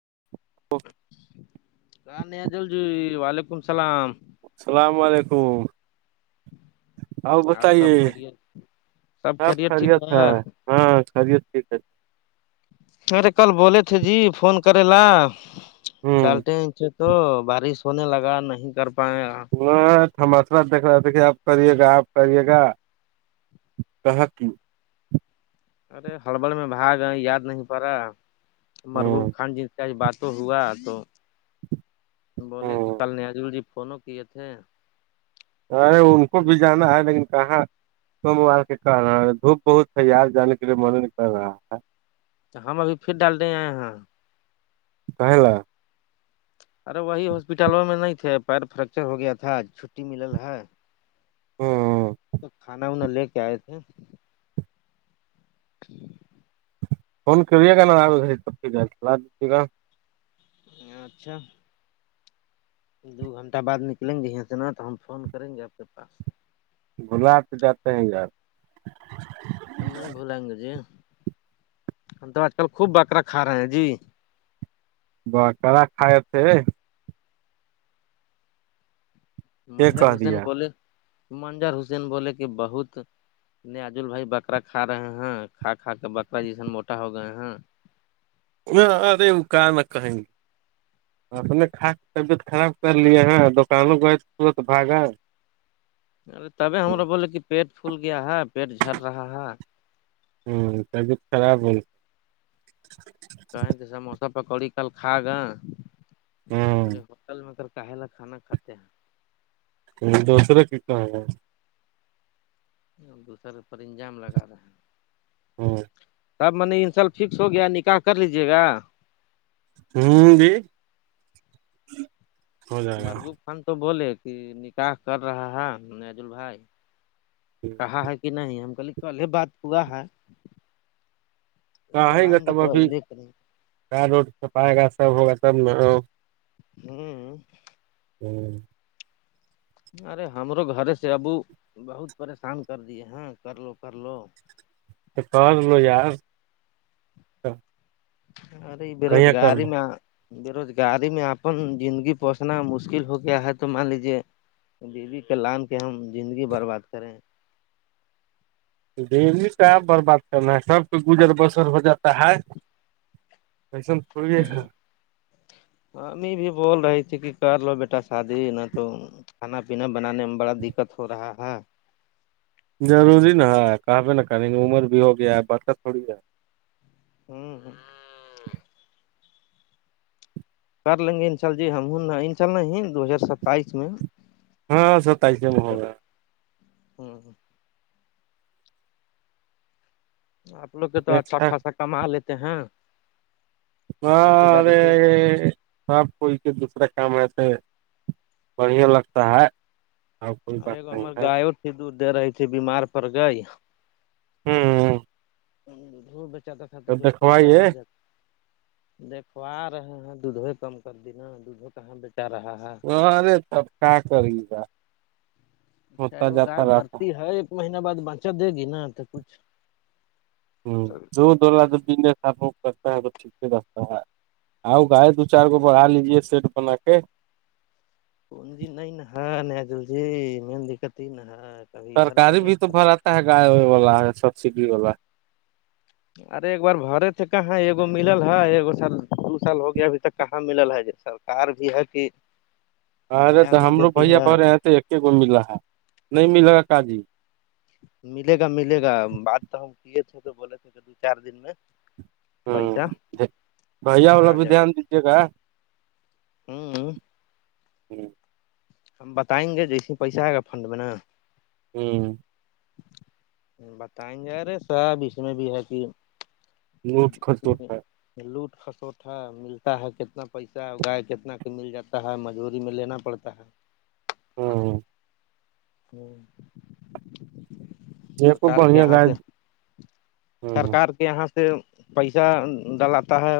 [unintelligible] جی وعلیکم السلام السلام علیکم آؤ سب بتائیے خیریت کیاب خیریت ہے ہاں خریت ٹھیک مرے کل بولے تھے جی فون کرے لا ہوں ڈالتے ہیں تو بارش ہونے لگا نہیں کر پائے گا ہ تھماسا دیکھ رہا دیکھے آپ کرے گا آپ کریے گا [unintelligible] ارے ہلبل میں بھاگئے یاد نہیں پ رہا مربوب ہوں خان جی کا بات تو ہوا تو بولے کہ ہوں کل نجول جی فون کیے تھے ارے ان کو بھی جانا ہے لیکن کہاں موبار کے کہ رہا ہے دھوپ بہت ہے یار جانے کے لیے من نہیں کر رہا ہے ہم ابھی پھر ڈال رہے ہیں آ یہاں [unintelligible] ارے وہی ہاسپٹلوں میں نہیں تھے پیر فریکچر ہو گیا تھا چھٹی ملل ہے ہاں تو کھانا وانا لے کے آئے تھے [inaudible] فون کریے گا نا آ چب چلا دیجے گا اچھا دو گھنٹہ بعد نکلیں گے یہ سےنا تو ہم فون کریں گے آپ کے پاس بھلاو تو جاتے ہیں یار نہیں بھولیں گے جی ہم تو آج کل خوب بکرا کھا رہے ہیں جی بکرا کھائے تھے یہ منظر کہ حسین دیا بولے منظر حسین بولے کہ بہت نہیں عجول بھائی بکرا کھا رہے ہیں کھا کھا کے بکرا جیسن موٹا ہو گئے ہیں ہاں ارے وہ کان میی کہیں گ اپنے خاص طبیعت خراب کر لیے ہیں دکانوں گئے تورت بھگا ارے تبے ہمارا بولے کہ پیٹ پھول گیا ہے پیٹ جل رہا ہے ہمم طبیعت خراب ہے کہیں کہ سموسا پکوڑی کل کھا گا ہوں بے ہوٹل میں کر کل خانا کتے ہیں دوسرا کی کہ ہے دوسر اوپر انجام لگا رہے ہیں ہاں سب منی ان شاء ال فکس ہو گیا نکاح کر لیجیے گا ہوں جی ہو جائے گا مربوب خان تو بولے کہ نکاح کر رہا ہے نجول بھائی کہا ہے کہ نہیں ہم کلے کلے بات پا ہے بولائیں گے تو دیک کر نہیں کیا روڈ چپائے گا سب ہوگا تب ن ہوں ہوں ارے ہمارو گھر سے ابو بہت پریشان کر دیے ہیں کر لو کر لو تو کر لو ار ارے کہیں کر بےروزگاری لو میں بے روزگاری میں اپن زندگی پہسنا مشکل ہو گیا ہے تو مان لیجے بیوی کا لان کے ہم زندگی برباد کریں دلی تو ہےپ برباد کرنا ہے سب کو گزر بسر ہو جاتا ہے کیسل ہوں امی بھی بول رہی ت کہ کر لو بیٹا شادی نہ تو کھانا پینا بنانے میں بڑا دقت ہو رہا ہے ضروری نا ہے کہب ن کہیں عمر بھی ہوگیا ہے بات تھوڑی ہے ہوں ہ [inaudible] کر لیں گے انشاء ال جی ہم ہ انشاءلہ دو ہزار ستائیس میں ہاں ستائیس م ہوگ گ ہے ہ آپ لوگ کے تو اچھا دیکھتا خاصا کما لیتے ہیں کھیتی ہار باڑی سے سب کوئی کے دوسرے کام میں سے بڑھیا لگتا ہے اور کوئی بات اوررےگو نہیں ہمار ہے گاائےوں سے دور دے رہی تھ بیمار پر گئے ہوں ر بچاتا خطر تو کچھ پیسہ دکھوائیے ہو جات دیکوا رہے ہیں دودھو کم کر دینا دودھو کہاں بیٹا رہا ہے ہاں ارے تب کا کری گا چے ہوتا وہ گائے جاتا رہتا بھرتی ہ ہے ایک مہینہ بعد بچت دے گی نا تو کچھ ہوں جو ڈلا جوزس آپ کرتا ہے تو ٹھیک سے رتا ہے آؤ گائے دو چار کو بڑھا لیجے سیٹ بنا کے کون جی نہیں ن ن جل جی مل دقت ہی نہا سرکاری بھی تو بھر آتا ہے گائے و والا سبسڈی والا ارے ایک بار بھرے تھے کہاں ایکگو مل ہے ایکگ سال دو سال ہو گیا ابھی تک کہاں مل ہے ج سال سر کار بھی ہے کہ ہاں ارے تو ہمرو بھیا بہ رہے ہیں تو ایکی گو مل رہا ہےا نہیں ملے گا کاجی ملے گا ملے گا بات تو ہم کیے تھے تو بولے تھے کہ دو چار دن میں ہوں پیسہ بھیا والا آ بھی دھیان دیجیے گا ہاں ہ ہم بتائیں گے جیسے پیسہ آئے گا فنڈ میں نا ہوں بتائیں گے رہے ساحب اس میں بھی ہے کہ نوٹ [unintelligible] [inaudible] ج کھٹوٹ ہے ج لوٹ خسوٹ ہے ملتا ہے کتنا پیسہ گائے کتنا کے مل جاتا ہے مجبوری میں لینا پڑتا ہے ہ [unintelligible] [inaudible] ہو [unintelligible] یہ کو سرکار کے بڑھیا یہاں گائے سے ہوں سرکار کے یہاں سے پیسہ ڈلاتا ہے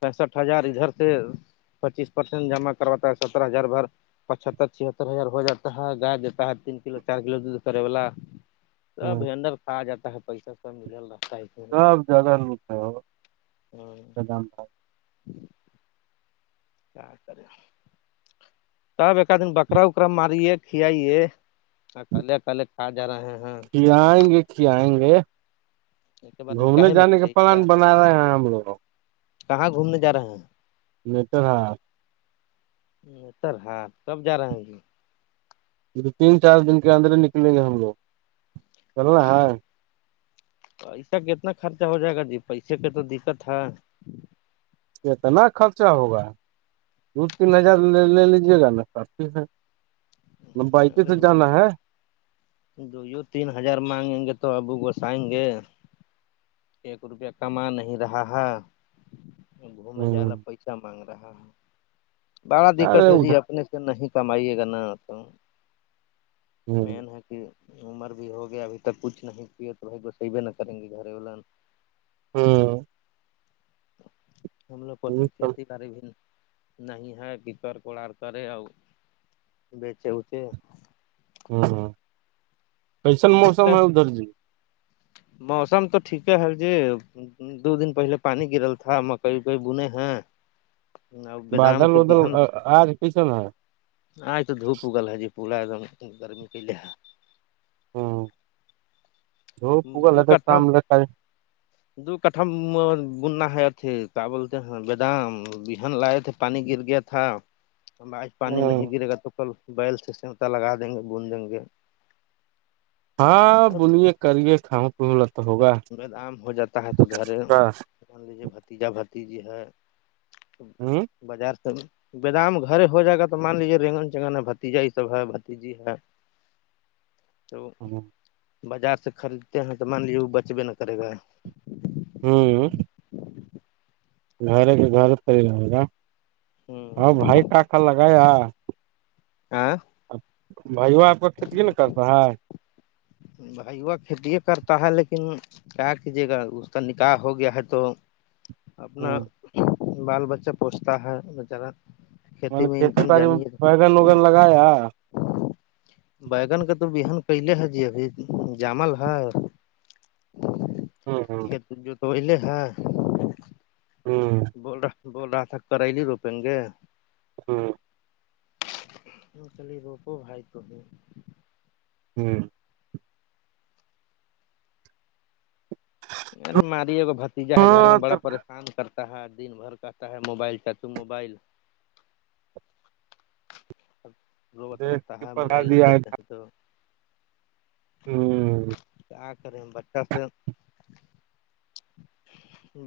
پینسٹھ ہزار ادھر سے پچیس پرسینٹ جمع کرواتا ہے سترہ ہزار بھر پچہتر چھتر ہزار ہو جاتا ہے گ دیتا ہے تین کلو چار کلو دودھ کرے والا ہوں سبینڈر آ جاتا ہے پیسا سا مل رہا سب جگہ نٹ ہے ہو ب جی کیا کر سب ایکادن بکرا وکرا ماریے کئیے اکلے اکلے کہاں جا رہے ہیں ک آئیں گے ک آئیں گے اس کے بعد گھومنے نکاح میں جانے کا کھیائی پلان کیا بنا رہے ہیں ہم لوگوں کہاں گھومنے جا رہے ہیں نہیں تور ہاں تر ہاں کب جا رہے ہیں گی تین چار دن کے اندر ہی نکلیں گے ہم لوگ چلو نا ہے پیسہ کتنا خرچہ ہو جائے گا جی پیسے کے تو دقت ہے اتنا خرچہ ہوگا دو تین ہزار لے لے لیجیے گا نا سفی ہے ن بائک سے جانا ہے جو یوں تین ہزار مانگیں گے تو ابو گسائیں گے ایک روپیہ کما نہیں رہا ہے گھومنے جا ہ لا پیسہ مانگ رہا ہے بڑا دقت ارے ہے جی ادھر اپنے نہیں کمائیے کرنا ہ مین ہے کہ عمر بھی ہوگیا ابھی تک کچھ نہیں پ تو بھائی گسے بھی نہ کریں گے گھر والا ہاں ہم لوگ کو اتنا کھیتی کرڑی بھی نہیں نہیں ہے پکر کوڑار کرے اور بیچے اچے ہاں ہاں [unintelligible] دیکھتے جی موسم تو ٹھیک ہے ہےال جی دو دن پہلے پانی گرل تھا مکئی اکئی بنے ہیں بیدام بادل کے بہن ودل آج کیسن ہے آج تو دھپ اگل ہے جی پورا ایکم گرمی پلے ہاں ہ دو کھا [unintelligible] شام لے دو کٹم بننا ہے اتھی کیا بولتے ہیں بیدامہن لائے تھ پانی گر گیا تھا ہمب آج پانی ہ نہیں گرے گا تو کل بیل سے سمتا لگا دیں گے بند دیں گے ہاں اب بلیے کریے کاؤں پیوں ل تو ہوگا ان لیجیے بھتیجا بھتیجی ہے ہوں بازار سے بدام گھرے ہو جائے گا تو مان لیجیے رگن چگن ہے بھتیجا یہ سب ہے بتیجی ہے تو بازار سے خریدتے ہیں تو مان لے وہ بچبے نہ کرے گا ہوں گھر کے گھر پ ہی رہے گا ہ بھائی کا کا لگاائے آ بھائیو آپ کا کھیتی ن کرتا ہے بھائی وہ کھیتی کرتا ہے لیکن کیا کیجیے گا اس کا نکاح ہو گیا ہے تو اپنا ہ بال بچہ پوچتا ہے بچارہ میں نے کھیتی باڑی میں بگن وگن لگایا بگن کا تو بہن کیلے ہے جی ابھی جامل ہے ہ ہاں ہاں س جو تو الے ہے ہوں بول رہا بول رہا تھا کرائیلی روپیں گے ہاں وہ چلے کو بائی تو ہوں ارے ماریے گ بھتیجا ہے گھر ہاں میں بڑا پریش کام کرتا ہے دن بھر کا آتا ہے موبائل چاچو موبائل سب روبت رہتا ہے توا موبائل نہیں دیا دیتے ہیں تو کیا کریں بچہ سے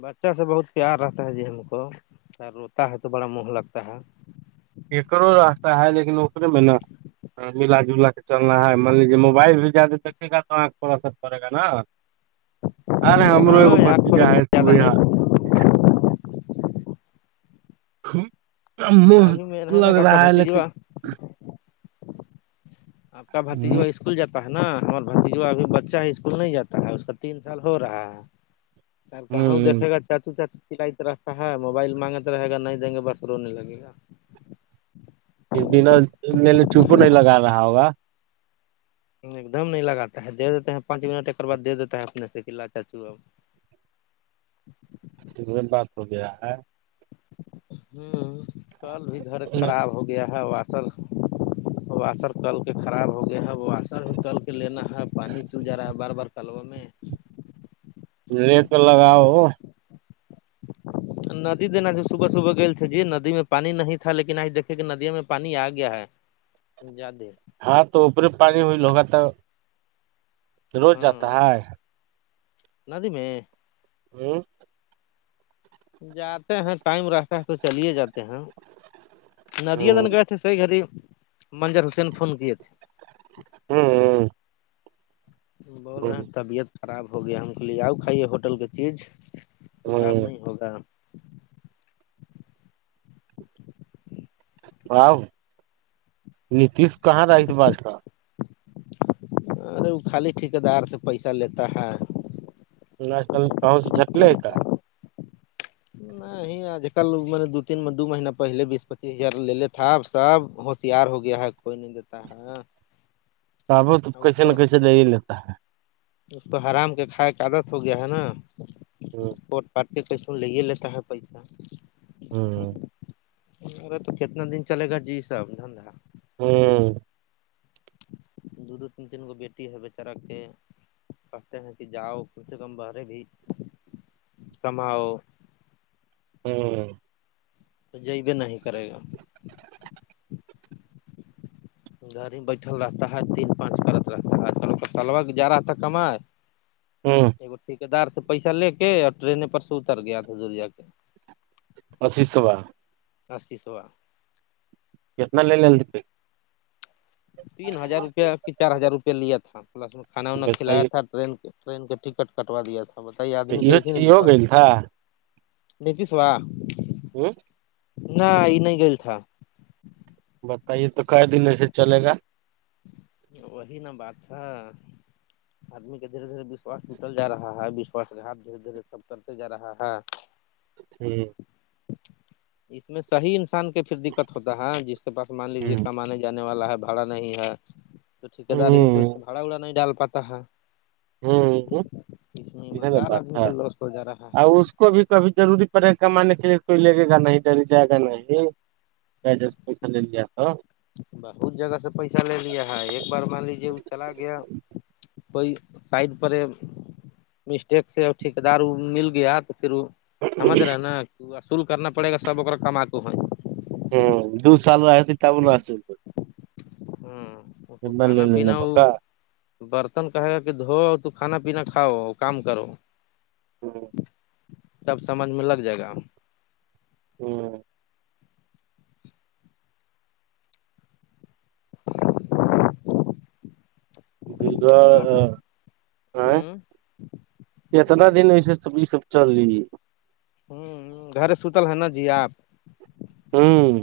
بچہ سے بہت پیار رہتا ہے جی ہم کو س روتا ہے تو بڑا مہ لگتا ہے ارو راستہ ہے لیکن اکے میں نا ملا جلا کے چلنا ہے مان لیجیے موبائل بھی زیادہیکے گا تو تھ اسر پڑے گا نا ارے ہمرو ایک ہاں آگ پر بھتیجا ہے زیادہ تھار نہیں مہ ابھی مین ہے نا لگ آپ کا رہا ہے لیکن بھتیجوا آپ کا بھتی جو ہ ہے اس اسکول جاتا ہے نا ہمار بھتی جو ابھی بچہ ہے اسکول نہیں جاتا ہے اس کا تین سال ہو رہا ہے تار کہاں کو ہ دیکے گا چچو چ ط رتا ہے موبائل مانگ رہےا نہیں دیں گے بس رونے لگے گا بنا م نے چوپو نہیں لگا رہا ہوگا ایک دم نہیں لگاتا ہے دے دیتے ہیں پانچ منٹ ایکر بار دے دیتا ہے اپنے سے کہا چاچو بات ہو گیا ہے ہوں کل بھی گھر خراب ہو گیا ہے واسر واشر کل کے خراب ہو گیا ہے واشر بھی کل کے لینا ہے پانی چل جا رہا ہے بار بار کلوا میں لیٹ لگاؤ ہو ہ ندی دینا تھا صبح صبح گئے تھے جی ندی میں پانی نہیں تھا لیکن آج دیکے کہ ندی میں پانی آ گیا ہے زدے ہاں تو اوپری پانی ہوئی لوگا تو روز جاتا ہاں ہے ندی میں ہوں جاتے ہیں ٹائم رہتا ہے تو چلے جاتے ہیں ندی ہ دن گئے سی گھڑی مجر ہسین فون کی تھے ہوں ہ بول رہے ہیں طبیعت خراب ہو گیا ہم کے لیے آؤ کھائیے ہوٹل کی چیز خراب ہ نہیں ہوگا بؤ نیتیش کہاں رہی تھ باز کا ارے وہ خالی ٹھیک دار سے پیسہ لیتا ہے ا کل کہوں سے جٹلے کا نہ نہیں آج کل میں نے دو تین میں دو مہینہ پہلے بیس پچیس ہزار لے لے تھا اب سب ہوشیار ہو گیا ہے کوئی نہیں دیتا ہے آبو تو کیسے نہ کیسے لے ہی لیتا ہے تو حرام کے کھائے کا آادت ہو گیا ہے نا ہ پارٹی پیسن لیگیلے تھا پیسہ ہوں ارا تو کتنا دن چلے گا جی ساب دھندا اور دو دو تین تین گو بیٹی ہے بیچارا کے کہتے ہیں کہ جاؤ کم سے کم برے بھی کماؤ ہوں تو جی بھی نہیں کرے گا گھر ہی بیٹھل رہتا ہے تین پانچ کرت رہتا ہےج کل کا طلبا جا رہا تھا کمائے [inaudible] ہوں وہ ٹھے دار سے پیسہ لے کے اور ٹرین پر سے اتر گیا تھا زوریا کے اشی سوبا است سوا جت ملےلدے تین ہزار روپیہ چار ہزار روپیہ لیا تھا پلس میں کھانا وا کھلایا بتائیے تھا ٹرین کے ٹرین کا ٹکٹ کٹوا دیا تھا بتائیے آدمی یہ کیسیے یہ نس ہو گئی تھا نیتیش وا ہ نہ یہ نہیں گل تھا بتائیے تو ک دن ایسے چلے گا وہی نا بات تھا آدمی کا دھیرے دھیرے وشواس ٹوٹل جا رہا ہے وشواس کے ہاتھ دھیرے دھیرے سب کرتے جا رہا ہے ہوں اس میں صحی انسان کے پھر دقت ہوتا ہے جس کے پاس مان ہ لیجے کمانے جانے والا ہے ب بھاڑا نہیں ہے تو ٹھیکے دار ہی ہ سوچتے بھاڑا وڑا نہیں ڈال پاتا ہے ہوں ہ ہ اس میں اا تو ایماندار بات آدمی ہ کا لوس ہو جا رہا آ ہے کو بھی کبھی روری پڑے کمانے کے لیے کوئی لگے گا نہیں ری جائے گا نہیں پ ج پس لیا تھا بہت جگہ سے پیسہ لے لیا ہے ایک بار مان لیجیے وہ چلا گیا کوئی سائڈ پر مسٹیک سے ٹھیکے دار مل گیا تو پھر وہ سمجھ رہے ہیں نا اصول کرنا پڑے گا سب ا کمااک ہو ہ دو سال رہتے ت بول آل تو ہاں لے کھانا لینے پینا ہو بکا برتن کہے گا کہ دھوؤ تو کھانا پینا کھاؤ کام کرو ہوں سب سمجھ میں لگ جائے گا ہوں [unintelligible] [inaudible] گزا آپ آ ہ [unintelligible] اتنا دن ایسے سب یہ سب چل رہی ہے ہ گھر سوتل ہے نا جی آپ ہوں